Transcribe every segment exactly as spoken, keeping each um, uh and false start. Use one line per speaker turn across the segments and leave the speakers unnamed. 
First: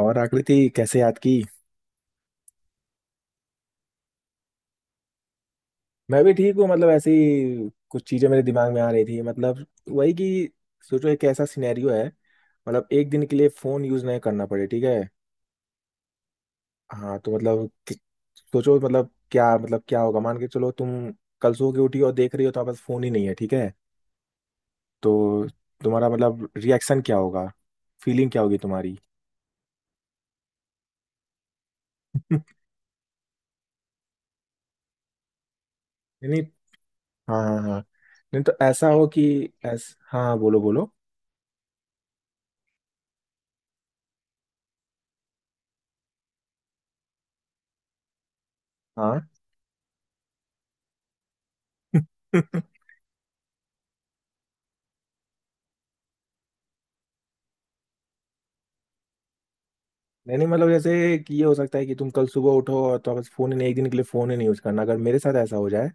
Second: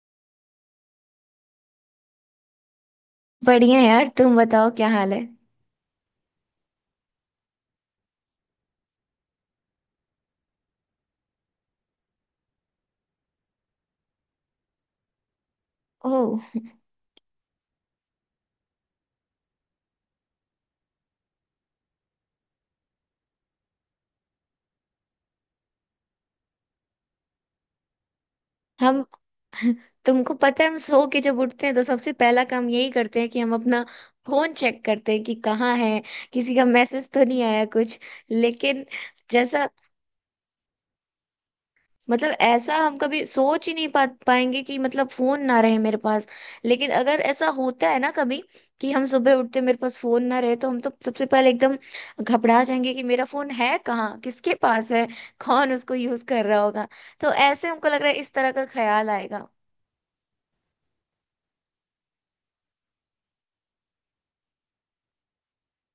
और आकृति कैसे याद की।
बढ़िया यार, तुम बताओ क्या हाल है।
मैं भी ठीक हूँ। मतलब ऐसे ही कुछ चीजें मेरे दिमाग में आ रही थी। मतलब वही कि सोचो, एक ऐसा सिनेरियो है। मतलब एक दिन के लिए फोन यूज नहीं करना पड़े, ठीक है।
ओह।
हाँ, तो मतलब कि- सोचो मतलब क्या, मतलब क्या होगा। मान के चलो तुम कल सो के उठी और देख रही हो तो पास फोन ही नहीं है, ठीक है। तो तुम्हारा मतलब रिएक्शन क्या होगा? फीलिंग क्या होगी तुम्हारी?
हम। तुमको पता है, हम सो के जब उठते हैं तो सबसे पहला काम यही करते हैं कि हम अपना फोन चेक करते हैं कि कहाँ है,
नहीं नहीं।
किसी का मैसेज तो
हाँ
नहीं
हाँ
आया
हाँ।
कुछ।
नहीं तो
लेकिन
ऐसा हो कि
जैसा
ऐस हाँ हाँ, बोलो बोलो।
मतलब ऐसा हम कभी सोच ही नहीं पा पाएंगे कि मतलब फोन ना रहे मेरे पास। लेकिन अगर ऐसा होता है ना कभी कि हम सुबह उठते मेरे पास फोन ना रहे, तो हम तो सबसे पहले एकदम
हाँ।
घबरा जाएंगे कि मेरा फोन है कहाँ, किसके पास है, कौन उसको यूज कर रहा होगा। तो ऐसे हमको लग रहा है, इस तरह का ख्याल आएगा।
नहीं नहीं, मतलब जैसे कि ये हो सकता है कि तुम कल सुबह उठो और तो बस फोन ही नहीं, एक दिन के लिए फोन ही नहीं यूज करना। अगर मेरे साथ ऐसा हो जाए,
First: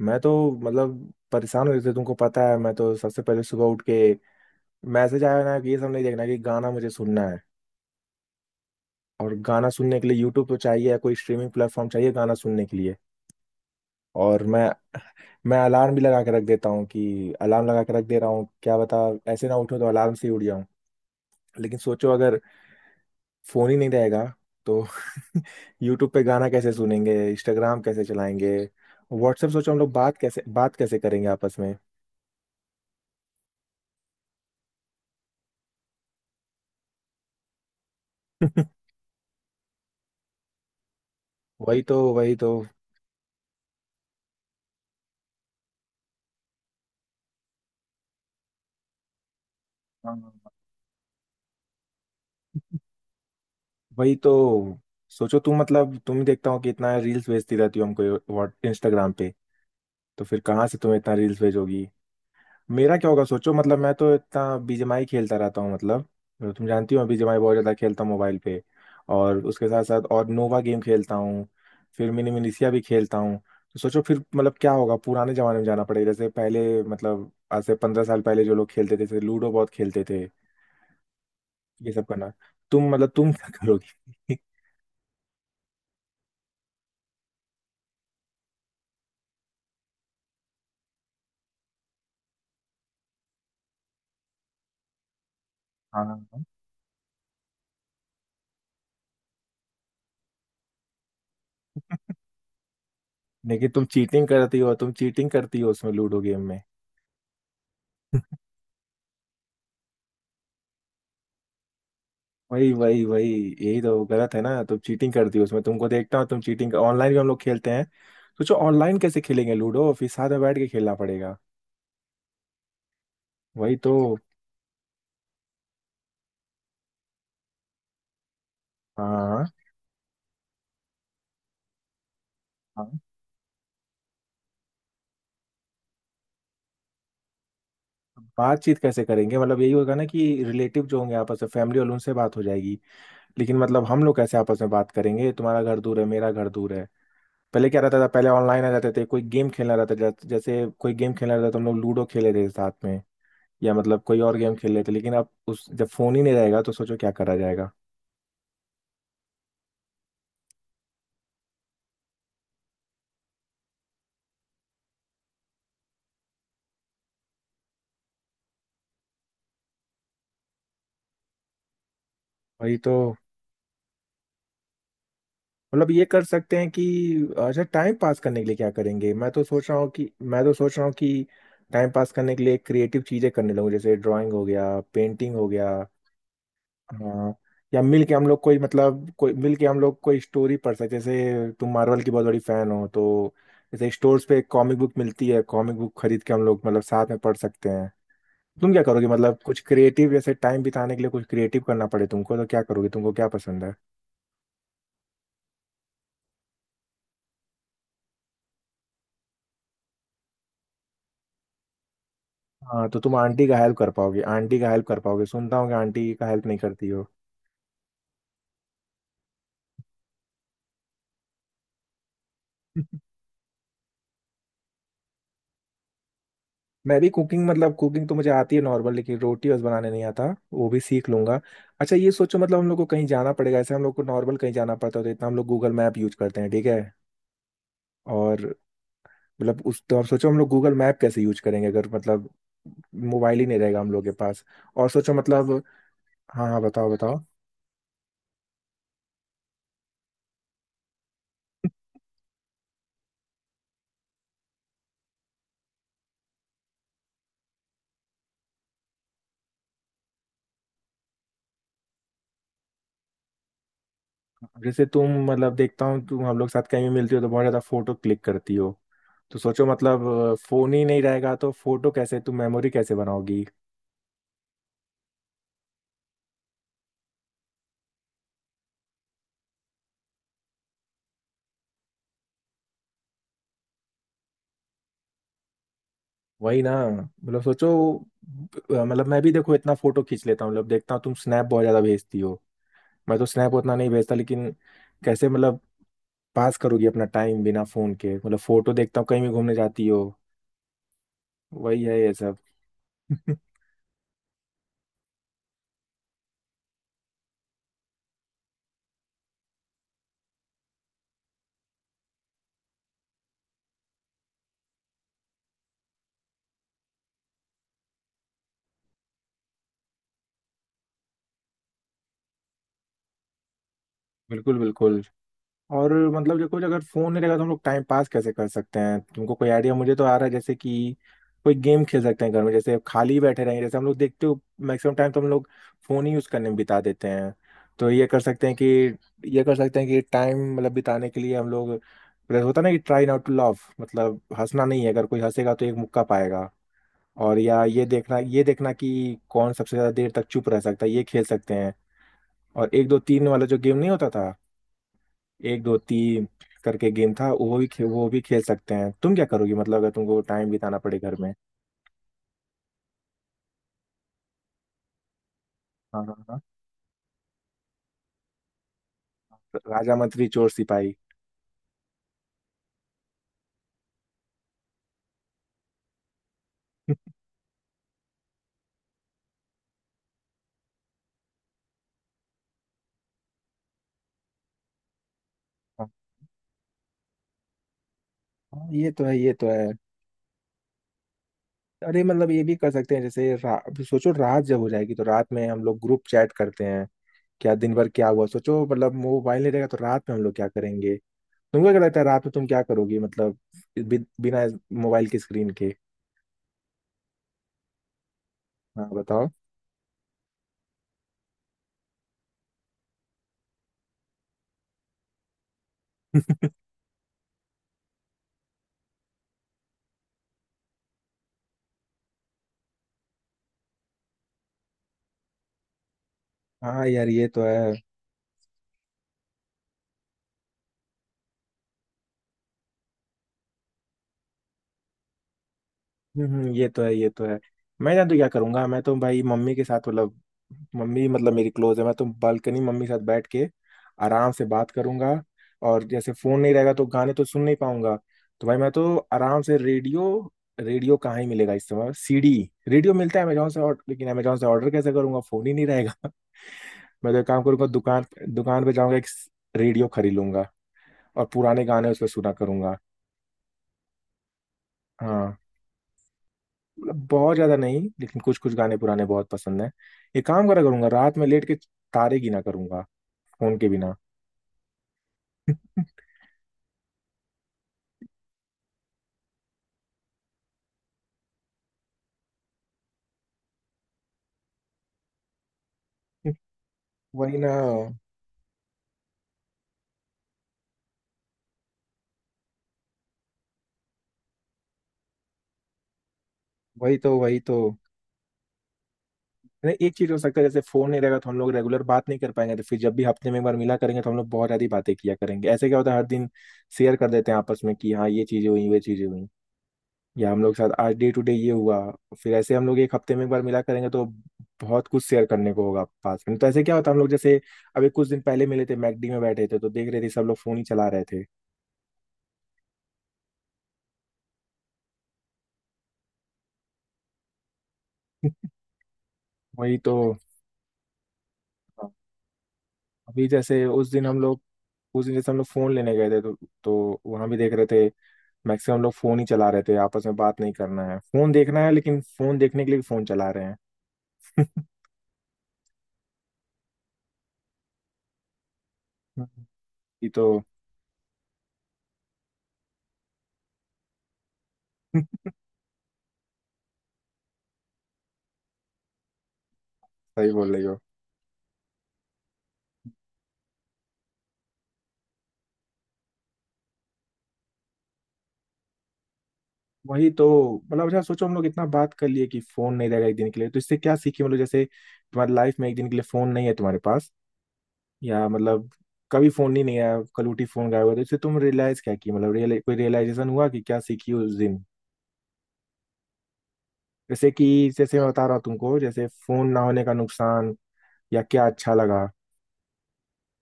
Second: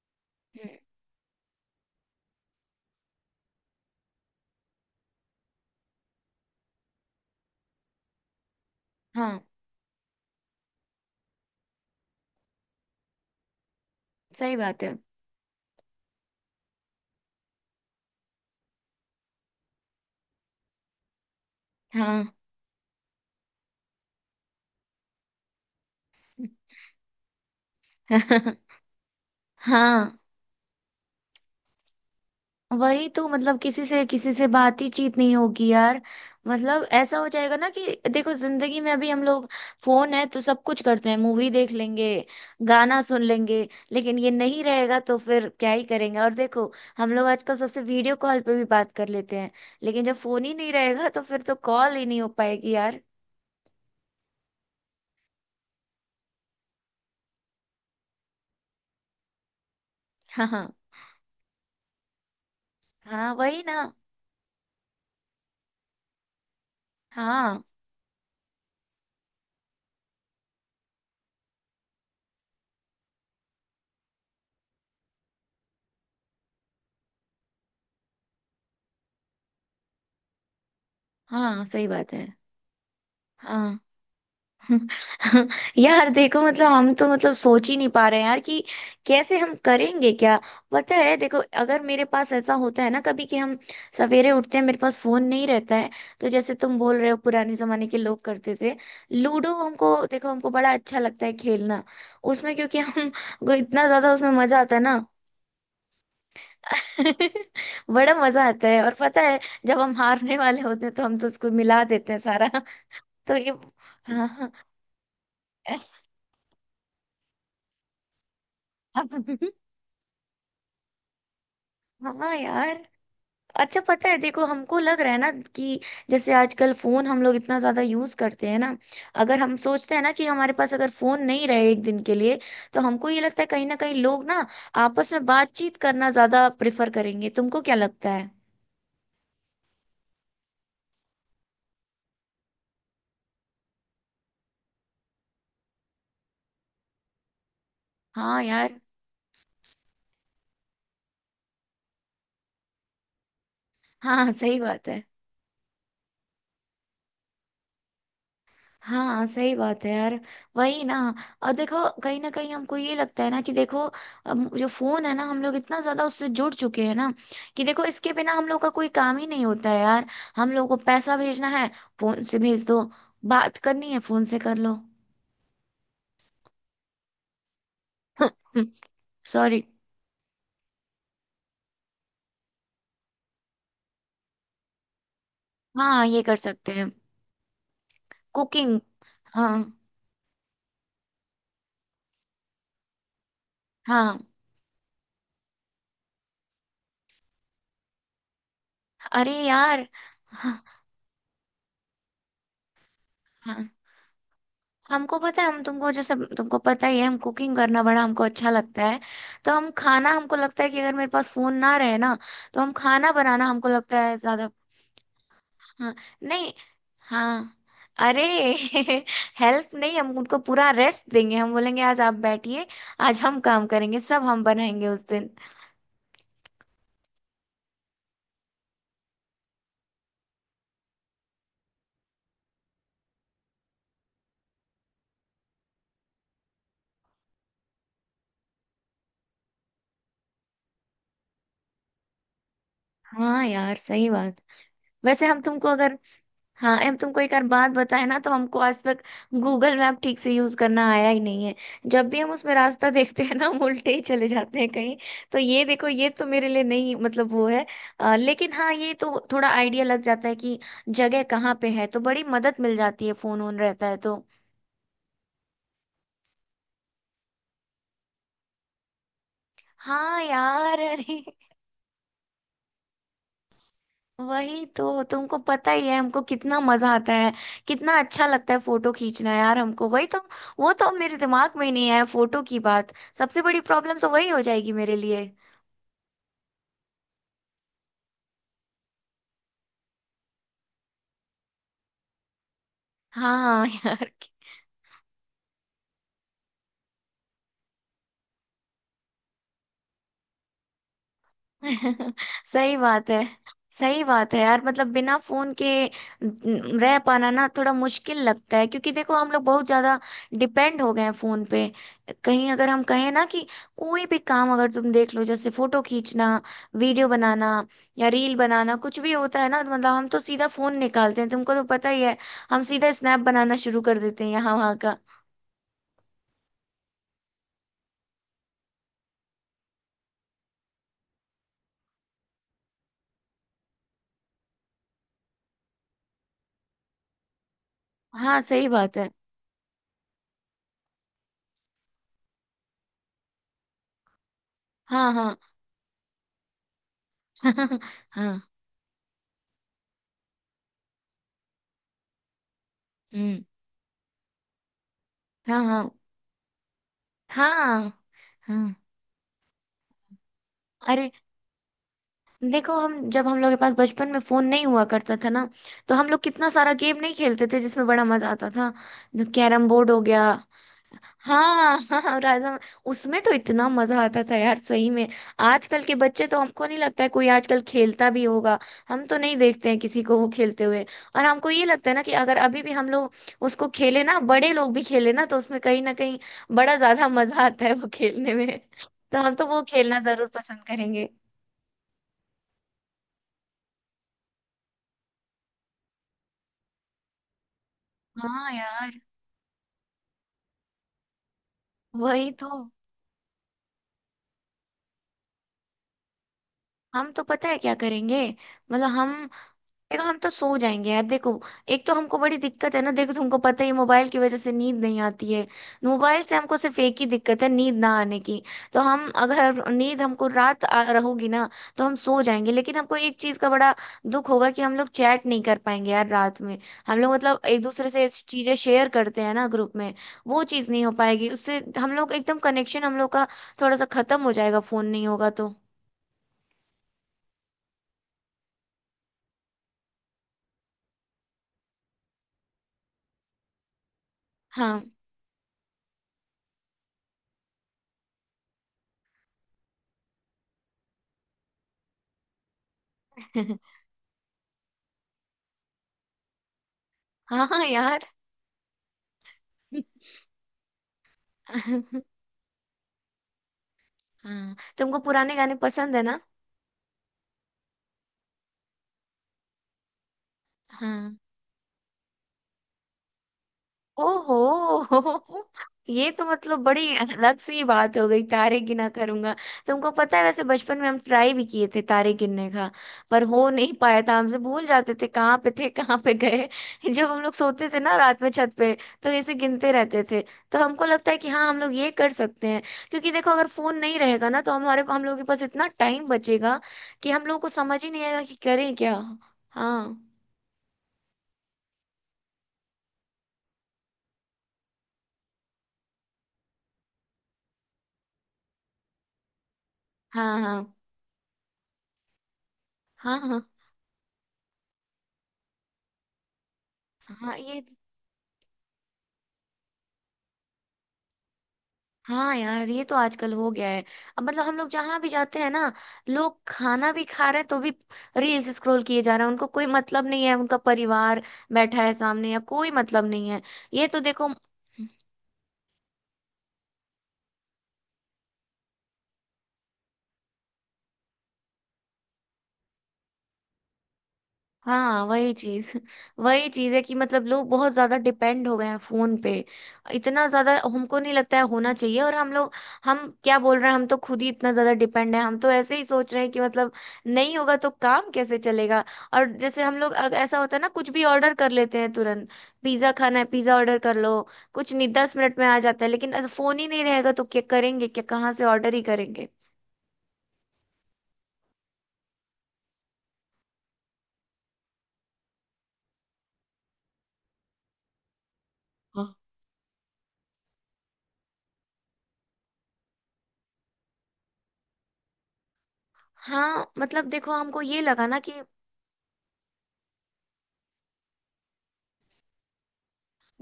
मैं तो
हम्म।
मतलब परेशान हो जाते। तुमको पता है, मैं तो सबसे पहले सुबह उठ के मैसेज आया ना कि ये सब नहीं देखना, कि गाना मुझे सुनना है। और
हाँ
गाना सुनने के लिए यूट्यूब तो चाहिए, या कोई स्ट्रीमिंग प्लेटफॉर्म चाहिए गाना सुनने के लिए। और
सही
मैं
बात है।
मैं अलार्म भी लगा के रख देता हूँ, कि अलार्म लगा के रख दे रहा हूँ क्या बता। ऐसे ना उठूँ तो अलार्म से ही उठ जाऊँ। लेकिन सोचो
हाँ।
अगर फोन ही नहीं रहेगा तो यूट्यूब पे गाना कैसे सुनेंगे? इंस्टाग्राम कैसे चलाएंगे? व्हाट्सएप, सोचो हम लोग बात
हाँ।
कैसे बात कैसे करेंगे आपस में?
वही तो। मतलब किसी से किसी से बात ही चीत नहीं होगी यार। मतलब ऐसा हो जाएगा ना कि देखो, जिंदगी में अभी हम लोग फोन है तो सब कुछ करते हैं, मूवी देख
वही तो
लेंगे,
वही तो।
गाना सुन लेंगे। लेकिन ये नहीं रहेगा तो फिर क्या ही करेंगे। और देखो, हम लोग आजकल सबसे वीडियो कॉल पे भी बात कर लेते हैं। लेकिन
हाँ।
जब फोन ही नहीं रहेगा तो फिर तो कॉल ही नहीं हो पाएगी यार।
वही तो। सोचो तुम मतलब तुम ही देखता हो कि इतना रील्स भेजती रहती हो हमको, व्हाट इंस्टाग्राम पे। तो फिर
हाँ,
कहाँ
हाँ,
से तुम्हें इतना रील्स भेजोगी? मेरा क्या होगा
हाँ।
सोचो,
वही
मतलब
ना।
मैं तो इतना बीजीएमआई खेलता रहता हूँ, मतलब। तो तुम जानती हो, मैं बीजीएमआई बहुत
हाँ,
ज़्यादा खेलता हूँ मोबाइल पे। और उसके साथ साथ और नोवा गेम खेलता हूँ। फिर मिनी मिनीसिया भी खेलता हूँ। तो सोचो फिर मतलब क्या होगा? पुराने ज़माने में जाना पड़ेगा, जैसे पहले मतलब आज से पंद्रह साल पहले जो लोग खेलते थे, जैसे लूडो बहुत खेलते थे।
हाँ, सही
ये सब
बात है।
करना। तुम मतलब तुम क्या
हाँ।
करोगी?
यार देखो, मतलब हम तो मतलब सोच ही नहीं पा रहे हैं यार कि कैसे हम करेंगे क्या। पता है, देखो अगर मेरे पास ऐसा होता है ना कभी कि हम सवेरे उठते हैं, मेरे पास फोन नहीं रहता है,
हाँ।
तो जैसे तुम बोल रहे हो पुराने जमाने के लोग करते थे। लूडो हमको, देखो हमको बड़ा अच्छा लगता है खेलना। उसमें क्योंकि हम को
लेकिन तुम
इतना ज्यादा
चीटिंग
उसमें
करती
मजा
हो,
आता है
तुम
ना।
चीटिंग करती हो उसमें, लूडो गेम में।
बड़ा मजा आता है, और पता है जब हम हारने वाले होते हैं तो हम तो उसको मिला देते हैं सारा।
वही वही वही।
तो ये
यही तो गलत है
हाँ,
ना, तुम चीटिंग करती हो उसमें, तुमको देखता हूँ, तुम चीटिंग ऑनलाइन भी हम लोग खेलते हैं। सोचो ऑनलाइन
हाँ।
कैसे खेलेंगे लूडो? फिर साथ में बैठ के खेलना पड़ेगा।
हाँ यार।
वही
अच्छा
तो।
पता है, देखो हमको लग रहा है ना कि जैसे आजकल फोन हम लोग इतना ज्यादा यूज करते हैं ना, अगर
हाँ
हम सोचते हैं ना कि हमारे पास अगर फोन नहीं रहे एक दिन के लिए, तो
हाँ।
हमको ये लगता है कहीं ना कहीं लोग ना आपस में बातचीत करना ज्यादा प्रेफर करेंगे। तुमको क्या लगता है?
बातचीत कैसे करेंगे? मतलब यही होगा ना कि रिलेटिव जो होंगे आपस में, फैमिली वालों, उनसे बात हो जाएगी। लेकिन मतलब हम लोग कैसे आपस में बात करेंगे? तुम्हारा घर दूर है, मेरा घर दूर है। पहले क्या रहता था, पहले
हाँ
ऑनलाइन आ
यार।
जाते थे, कोई गेम खेलना रहता था। जैसे जैसे कोई गेम खेलना रहता था तो हम लोग लूडो खेले थे साथ में, या मतलब कोई
हाँ
और गेम
सही
खेल
बात
लेते।
है।
लेकिन अब उस जब फोन ही नहीं रहेगा तो सोचो क्या करा जाएगा।
हाँ सही बात है यार। वही ना। और देखो, कहीं ना कहीं हमको ये लगता है ना कि देखो अब जो फोन है ना हम लोग इतना ज्यादा उससे जुड़ चुके हैं ना कि देखो इसके बिना हम लोग का कोई काम ही नहीं होता है यार। हम लोग को पैसा भेजना है, फोन से भेज
वही
दो।
तो।
बात करनी है, फोन से कर लो।
मतलब ये कर सकते हैं कि अच्छा टाइम पास करने के लिए क्या करेंगे? मैं तो
सॉरी।
सोच रहा हूँ कि मैं तो सोच रहा हूँ कि टाइम पास करने के लिए क्रिएटिव चीजें करने लगूँ, जैसे ड्राइंग हो गया, पेंटिंग हो गया।
हाँ, ये कर सकते हैं।
हाँ। या मिल के हम लोग कोई,
कुकिंग।
मतलब कोई
हाँ।
मिल के हम लोग कोई स्टोरी पढ़ सकते हैं, जैसे तुम मार्वल की बहुत बड़ी फैन हो तो, जैसे
हाँ।
स्टोर्स पे कॉमिक बुक मिलती है, कॉमिक बुक खरीद के हम लोग मतलब साथ में पढ़ सकते हैं। तुम क्या करोगे,
अरे
मतलब कुछ
यार।
क्रिएटिव, जैसे
हाँ।
टाइम बिताने के लिए कुछ क्रिएटिव करना पड़े तुमको तो क्या करोगे? तुमको क्या पसंद
हाँ।
है?
हमको पता है, हम तुमको जैसे तुमको पता ही है हम कुकिंग करना बड़ा हमको अच्छा लगता है। तो हम खाना, हमको लगता है कि अगर मेरे पास फोन ना रहे ना, तो हम
हाँ तो
खाना
तुम
बनाना
आंटी का
हमको
हेल्प कर
लगता है
पाओगे,
ज्यादा।
आंटी का हेल्प कर पाओगे, सुनता हूँ कि
हाँ।
आंटी का हेल्प
नहीं।
नहीं करती हो।
हाँ। अरे। हेल्प नहीं, हम उनको पूरा रेस्ट देंगे, हम बोलेंगे आज आप बैठिए, आज हम काम करेंगे, सब हम बनाएंगे उस दिन।
मैं भी कुकिंग, मतलब कुकिंग तो मुझे आती है नॉर्मल, लेकिन रोटी बस बनाने नहीं आता। वो भी सीख लूंगा। अच्छा ये सोचो, मतलब हम लोग को कहीं जाना पड़ेगा, ऐसे हम लोग को नॉर्मल कहीं जाना पड़ता है तो इतना हम लोग गूगल मैप यूज करते हैं, ठीक है। और मतलब उस तो आप सोचो हम लोग गूगल मैप कैसे यूज करेंगे अगर मतलब मोबाइल
हाँ
ही नहीं
यार
रहेगा हम लोग
सही
के
बात।
पास। और सोचो
वैसे हम
मतलब।
तुमको अगर,
हाँ हाँ,
हाँ
बताओ
अब
बताओ।
तुमको एक और बात बताए ना, तो हमको आज तक गूगल मैप ठीक से यूज करना आया ही नहीं है। जब भी हम उसमें रास्ता देखते हैं ना, हम उल्टे ही चले जाते हैं कहीं। तो ये देखो, ये तो मेरे लिए नहीं, मतलब वो है। अ, लेकिन हाँ, ये तो थोड़ा आइडिया लग जाता है कि जगह कहाँ पे है, तो बड़ी मदद मिल जाती है फोन ऑन रहता है तो।
जैसे तुम मतलब देखता हूँ तुम, हम लोग साथ कहीं भी मिलती हो तो बहुत ज्यादा फोटो क्लिक करती हो। तो सोचो मतलब
हाँ
फोन
यार,
ही नहीं
अरे।
रहेगा तो फोटो कैसे तुम मेमोरी कैसे बनाओगी?
वही तो तुमको पता ही है हमको कितना मजा आता है, कितना अच्छा लगता है फोटो खींचना यार हमको। वही तो। वो तो मेरे दिमाग में ही नहीं आया फोटो की बात। सबसे बड़ी प्रॉब्लम तो वही हो जाएगी मेरे लिए।
वही ना, मतलब सोचो। अ, मतलब मैं भी देखो इतना फोटो खींच लेता हूँ, मतलब देखता हूँ तुम स्नैप बहुत ज्यादा भेजती हो, मैं तो स्नैप
हाँ, हाँ,
उतना नहीं
यार।
भेजता। लेकिन कैसे मतलब पास करोगी अपना टाइम बिना फोन के? मतलब फोटो देखता हूँ कहीं भी घूमने जाती हो, वही है ये सब।
सही बात है। सही बात है यार, मतलब बिना फोन के न- रह पाना ना थोड़ा मुश्किल लगता है, क्योंकि देखो हम लोग बहुत ज्यादा डिपेंड हो गए हैं फोन पे। कहीं अगर हम कहें ना कि कोई भी काम, अगर तुम देख लो जैसे फोटो खींचना, वीडियो बनाना, या रील बनाना, कुछ भी होता है ना तो मतलब हम तो सीधा फोन निकालते हैं, तुमको तो पता ही है। हम सीधा स्नैप बनाना शुरू कर देते हैं यहाँ
बिल्कुल
वहाँ का।
बिल्कुल। और मतलब देखो अगर फोन नहीं रहेगा तो हम लोग टाइम पास कैसे कर सकते हैं? तुमको कोई आइडिया? मुझे तो आ रहा है जैसे कि कोई गेम खेल सकते हैं घर में, जैसे खाली बैठे रहेंगे। जैसे हम लोग देखते हो मैक्सिमम टाइम तो हम लोग फोन ही यूज करने में बिता देते हैं। तो ये कर
हाँ
सकते हैं कि
सही बात है।
ये कर सकते हैं कि टाइम मतलब बिताने के लिए हम लोग, जैसे होता है ना कि ट्राई नॉट टू laugh, मतलब हंसना नहीं है, अगर
हाँ,
कोई
हाँ।
हंसेगा तो एक मुक्का पाएगा। और या ये देखना
हाँ।
ये देखना कि कौन सबसे ज्यादा देर तक चुप रह सकता है, ये खेल सकते हैं। और एक दो तीन
हम्म।
वाला जो गेम नहीं होता था, एक
हाँ,
दो
हाँ।
तीन करके गेम था वो भी खे,
हाँ,
वो भी खेल सकते
हाँ।
हैं। तुम क्या करोगी मतलब अगर तुमको टाइम बिताना पड़े
अरे
घर में?
देखो, हम जब हम लोग के पास बचपन में फोन नहीं हुआ करता था ना, तो
हाँ
हम
हाँ
लोग
हाँ,
कितना सारा गेम नहीं खेलते थे जिसमें बड़ा मजा आता था। कैरम बोर्ड
राजा
हो गया।
मंत्री चोर सिपाही।
हाँ। हाँ राजा। उसमें तो इतना मजा आता था यार सही में। आजकल के बच्चे तो हमको नहीं लगता है कोई आजकल खेलता भी होगा। हम तो नहीं देखते हैं किसी को वो खेलते हुए। और हमको ये लगता है ना कि अगर अभी भी हम लोग उसको खेले ना, बड़े लोग भी खेले ना, तो उसमें कहीं
हाँ
ना कहीं बड़ा ज्यादा मजा आता है वो खेलने में।
हाँ, ये तो है,
तो
ये
हम तो
तो
वो
है।
खेलना जरूर पसंद करेंगे।
अरे, मतलब ये भी कर सकते हैं जैसे रा, सोचो रात जब हो जाएगी तो रात में हम लोग ग्रुप चैट करते हैं क्या दिन भर क्या हुआ।
हाँ
सोचो
यार।
मतलब मोबाइल नहीं रहेगा तो रात में हम लोग क्या करेंगे? तुमको क्या लगता है रात
वही
में तुम
तो।
क्या करोगी मतलब बि, बिना मोबाइल की स्क्रीन के?
हम तो पता है क्या करेंगे,
हाँ
मतलब हम।
बताओ।
देखो हम तो सो जाएंगे यार। देखो, एक तो हमको बड़ी दिक्कत है ना, देखो तुमको पता ही है, मोबाइल की वजह से नींद नहीं आती है। मोबाइल से हमको सिर्फ एक ही दिक्कत है, नींद ना आने की। तो हम अगर नींद हमको रात आ रहोगी ना, तो हम सो जाएंगे। लेकिन हमको एक चीज का बड़ा दुख होगा कि हम लोग चैट नहीं कर पाएंगे यार रात में।
हाँ
हम
यार,
लोग
ये
मतलब
तो
एक
है।
दूसरे से चीजें शेयर करते हैं ना ग्रुप में, वो चीज नहीं हो पाएगी, उससे हम लोग एकदम कनेक्शन हम लोग का थोड़ा सा खत्म हो जाएगा फोन नहीं होगा तो।
हम्म, ये तो है, ये तो है। मैं जान तो क्या करूंगा, मैं तो भाई मम्मी के साथ मतलब, मम्मी मतलब मेरी क्लोज है, मैं तो बालकनी मम्मी के साथ बैठ के आराम से बात
हाँ।
करूंगा। और जैसे फोन नहीं रहेगा तो गाने तो सुन नहीं पाऊंगा, तो भाई मैं तो आराम से रेडियो, रेडियो कहाँ ही मिलेगा इस समय? सीडी। रेडियो मिलता है अमेजोन से, और लेकिन अमेजोन से ऑर्डर कैसे करूंगा, फोन ही नहीं रहेगा। मैं तो एक काम
हाँ, हाँ
करूंगा, दुकान,
यार।
दुकान पे जाऊंगा, एक रेडियो खरीद लूंगा, और पुराने गाने उस पर सुना करूंगा।
हाँ, तुमको पुराने
हाँ।
गाने पसंद है ना?
मतलब बहुत ज्यादा नहीं, लेकिन कुछ कुछ गाने पुराने बहुत पसंद है। एक काम करा करूंगा, रात
हाँ।
में लेट के तारे गिना करूंगा, फोन के बिना।
ओहो। ये तो मतलब बड़ी अलग सी बात हो गई, तारे गिना करूंगा। तुमको पता है, वैसे बचपन में हम ट्राई भी किए थे तारे गिनने का। पर हो नहीं पाया था, हमसे भूल जाते थे कहाँ पे थे कहाँ पे गए। जब हम लोग
वही ना,
सोते थे ना रात में छत पे, तो ऐसे गिनते रहते थे। तो हमको लगता है कि हाँ, हम लोग ये कर सकते हैं। क्योंकि देखो अगर फोन नहीं रहेगा ना, तो हमारे हम लोग के पास इतना टाइम बचेगा
वही
कि
तो
हम
वही
लोग को
तो।
समझ ही नहीं आएगा कि करें क्या।
नहीं, एक
हाँ।
चीज हो सकता है, जैसे फोन नहीं रहेगा तो हम लोग रेगुलर बात नहीं कर पाएंगे, तो फिर जब भी हफ्ते में एक बार मिला करेंगे तो हम लोग बहुत ज्यादा ही बातें किया करेंगे। ऐसे क्या होता है, हर दिन शेयर कर देते हैं आपस में कि हाँ ये चीजें हुई वे चीजें हुई। या
हाँ,
हम लोग
हाँ।
साथ आज डे टू डे ये हुआ, फिर ऐसे हम लोग एक हफ्ते
हाँ,
में एक बार
हाँ,
मिला करेंगे तो बहुत कुछ शेयर करने को होगा पास में। तो ऐसे क्या होता है, हम लोग
हाँ।
जैसे
ये।
अभी कुछ दिन पहले मिले थे, मैकडी में बैठे थे तो देख रहे थे सब लोग फोन ही चला रहे थे।
हाँ यार, ये तो आजकल हो गया है। अब मतलब हम लोग जहां भी जाते हैं ना, लोग खाना भी खा रहे हैं तो भी रील्स स्क्रॉल किए जा रहे हैं, उनको कोई
वही तो।
मतलब नहीं है, उनका परिवार बैठा
हाँ,
है सामने, या कोई मतलब
अभी
नहीं है।
जैसे
ये
उस
तो
दिन हम
देखो।
लोग, उस दिन जैसे हम लोग फोन लेने गए थे तो तो वहां भी देख रहे थे, मैक्सिमम लोग फोन ही चला रहे थे। आपस में बात नहीं करना है, फोन देखना है, लेकिन फोन देखने के लिए फोन चला रहे हैं।
हाँ। वही चीज। वही चीज है कि मतलब लोग बहुत ज्यादा डिपेंड हो गए हैं फोन पे।
हम्म। ये
इतना
तो।
ज्यादा हमको नहीं लगता है होना चाहिए। और हम लोग, हम क्या बोल रहे हैं, हम तो खुद ही इतना ज्यादा डिपेंड है, हम तो ऐसे ही सोच रहे हैं कि मतलब नहीं होगा तो काम कैसे चलेगा। और जैसे हम लोग अग-
सही
ऐसा
बोल
होता है
रही
ना,
हो,
कुछ भी ऑर्डर कर लेते हैं तुरंत। पिज्जा खाना है, पिज्जा ऑर्डर कर लो। कुछ नहीं, दस मिनट में आ जाता है। लेकिन ऐसा फोन ही नहीं रहेगा तो क्या करेंगे, क्या, कहाँ से ऑर्डर ही करेंगे।
वही तो। मतलब अच्छा सोचो, हम लोग इतना बात कर लिए कि फोन नहीं रहेगा एक दिन के लिए, तो इससे क्या सीखी? मतलब जैसे तुम्हारी लाइफ में एक दिन के लिए फोन नहीं है तुम्हारे पास, या मतलब
हाँ,
कभी फोन नहीं नहीं आया, कल उठी फोन गायब हुआ, तो इससे तुम रियलाइज क्या की, मतलब रियल कोई रियलाइजेशन हुआ कि क्या सीखी उस दिन?
हाँ। मतलब
जैसे
देखो
कि
हमको ये
जैसे मैं
लगा ना
बता रहा हूँ
कि
तुमको, जैसे फोन ना होने का नुकसान या क्या अच्छा लगा।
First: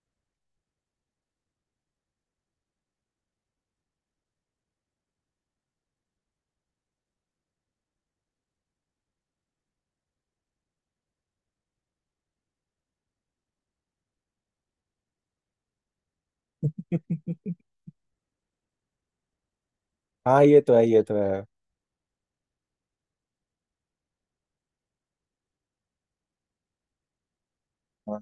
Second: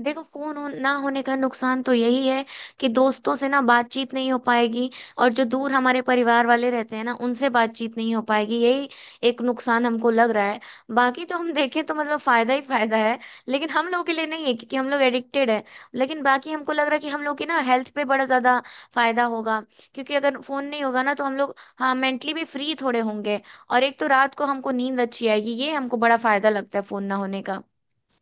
देखो फोन हो, ना होने का नुकसान तो यही है कि दोस्तों से ना बातचीत नहीं हो पाएगी, और जो दूर हमारे परिवार वाले रहते हैं ना उनसे बातचीत नहीं हो पाएगी, यही एक नुकसान हमको लग रहा है। बाकी तो हम देखें तो मतलब फायदा ही फायदा है। लेकिन हम लोगों के लिए नहीं है, क्योंकि हम लोग एडिक्टेड है। लेकिन बाकी हमको लग रहा है कि हम लोग की ना हेल्थ पे बड़ा ज्यादा फायदा होगा। क्योंकि अगर
हाँ ये
फोन
तो
नहीं
है, ये
होगा
तो
ना, तो हम लोग हाँ मेंटली भी फ्री थोड़े होंगे। और एक तो रात को हमको नींद अच्छी आएगी, ये हमको बड़ा फायदा लगता है फोन ना होने का।
है।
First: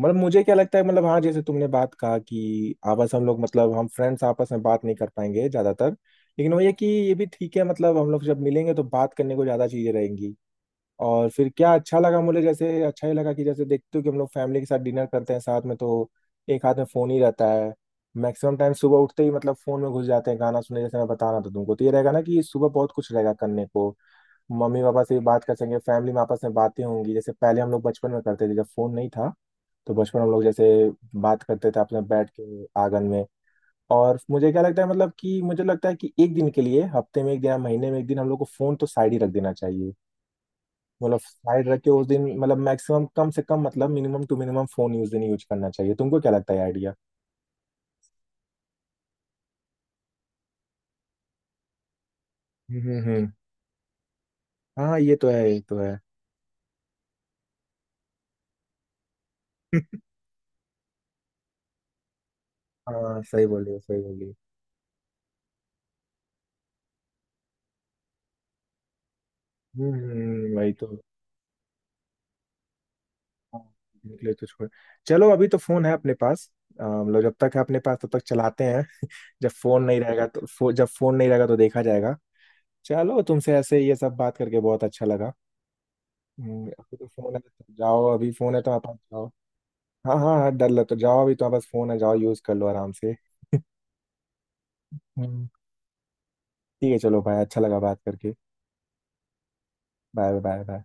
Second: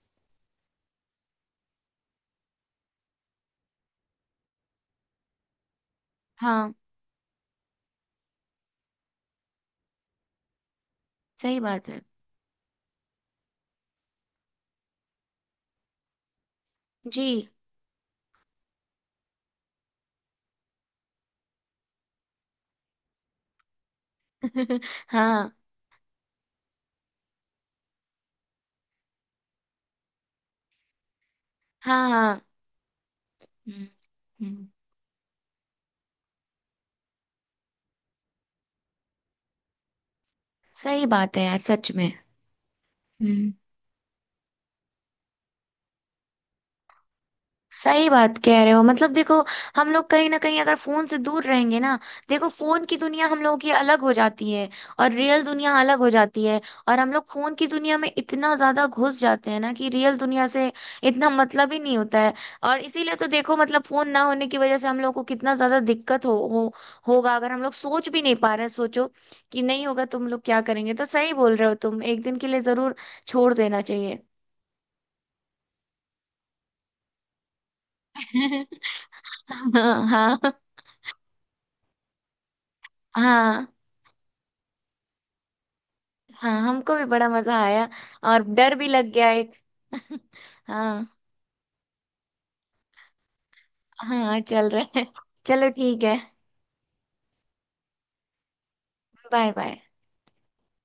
मतलब मुझे क्या लगता है, मतलब हाँ जैसे तुमने बात कहा कि आपस हम लोग, मतलब हम फ्रेंड्स आपस में बात नहीं कर पाएंगे ज्यादातर, लेकिन वो ये
हाँ
कि ये भी ठीक है, मतलब हम लोग जब मिलेंगे तो बात करने को ज्यादा चीजें रहेंगी। और फिर
सही
क्या
बात
अच्छा
है।
लगा मुझे, जैसे अच्छा ही लगा कि जैसे देखते हो कि हम लोग फैमिली के साथ डिनर करते हैं साथ में तो एक हाथ में फोन ही
जी।
रहता है। मैक्सिमम टाइम सुबह उठते ही मतलब फोन में घुस जाते हैं गाना सुनने, जैसे मैं बता रहा था तुमको, तो ये रहेगा ना कि सुबह बहुत कुछ रहेगा करने को। मम्मी पापा से भी बात
हाँ,
कर सकेंगे, फैमिली में आपस में बातें होंगी जैसे पहले हम लोग बचपन में करते थे जब फोन नहीं था। तो बचपन में हम लोग जैसे बात करते थे आपस में
हाँ,
बैठ
हाँ।
के आंगन में।
हम्म,
और मुझे क्या
हम्म,
लगता है, मतलब कि मुझे लगता है कि एक दिन के लिए, हफ्ते में एक दिन या महीने में एक दिन, हम लोग को फोन तो साइड ही रख देना चाहिए।
सही
मतलब
बात है यार
साइड रख के
सच
उस
में।
दिन मतलब मैक्सिमम कम से
हम्म
कम, मतलब मिनिमम टू मिनिमम फोन उस दिन यूज करना चाहिए, तुमको क्या लगता है आइडिया?
सही बात कह रहे हो, मतलब देखो हम लोग कहीं ना कहीं अगर फोन से दूर रहेंगे ना, देखो
हम्म
फोन की
हम्म
दुनिया
हम्म।
हम लोगों की अलग हो जाती है,
हाँ
और
ये तो है,
रियल
ये
दुनिया
तो है।
अलग हो जाती है। और हम लोग फोन की दुनिया में इतना ज्यादा घुस जाते हैं ना कि रियल दुनिया से इतना मतलब ही नहीं होता है। और इसीलिए
हाँ
तो
सही
देखो
बोलिए
मतलब
सही
फोन ना
बोलिए।
होने की वजह से हम लोग को कितना ज्यादा दिक्कत हो, हो होगा, अगर हम लोग सोच भी नहीं पा रहे हैं, सोचो कि नहीं
हम्म
होगा तुम लोग
हम्म,
क्या
वही तो।
करेंगे, तो सही बोल रहे हो तुम, एक दिन के लिए जरूर छोड़
हाँ,
देना चाहिए।
निकले तो छोड़, चलो अभी तो फोन है अपने पास। अ, मतलब जब तक है अपने पास तब तक चलाते हैं। जब फोन नहीं
हाँ,
रहेगा
हाँ,
तो फो, जब फोन नहीं रहेगा तो देखा जाएगा। चलो, तुमसे
हाँ।
ऐसे ये सब बात करके बहुत अच्छा लगा।
हाँ,
हम्म,
हमको
अभी
भी
तो
बड़ा
फोन है
मजा
तो
आया,
जाओ, अभी
और
फोन है तो
डर
आप
भी
आप
लग
जाओ।
गया एक।
हाँ हाँ हाँ, डर लग, तो
हाँ,
जाओ, अभी तो आप बस फोन है, जाओ यूज कर लो आराम से।
हाँ, चल रहा है।
हम्म,
चलो ठीक है।
ठीक है चलो भाई, अच्छा लगा बात करके।
Bye bye.
Bye bye bye.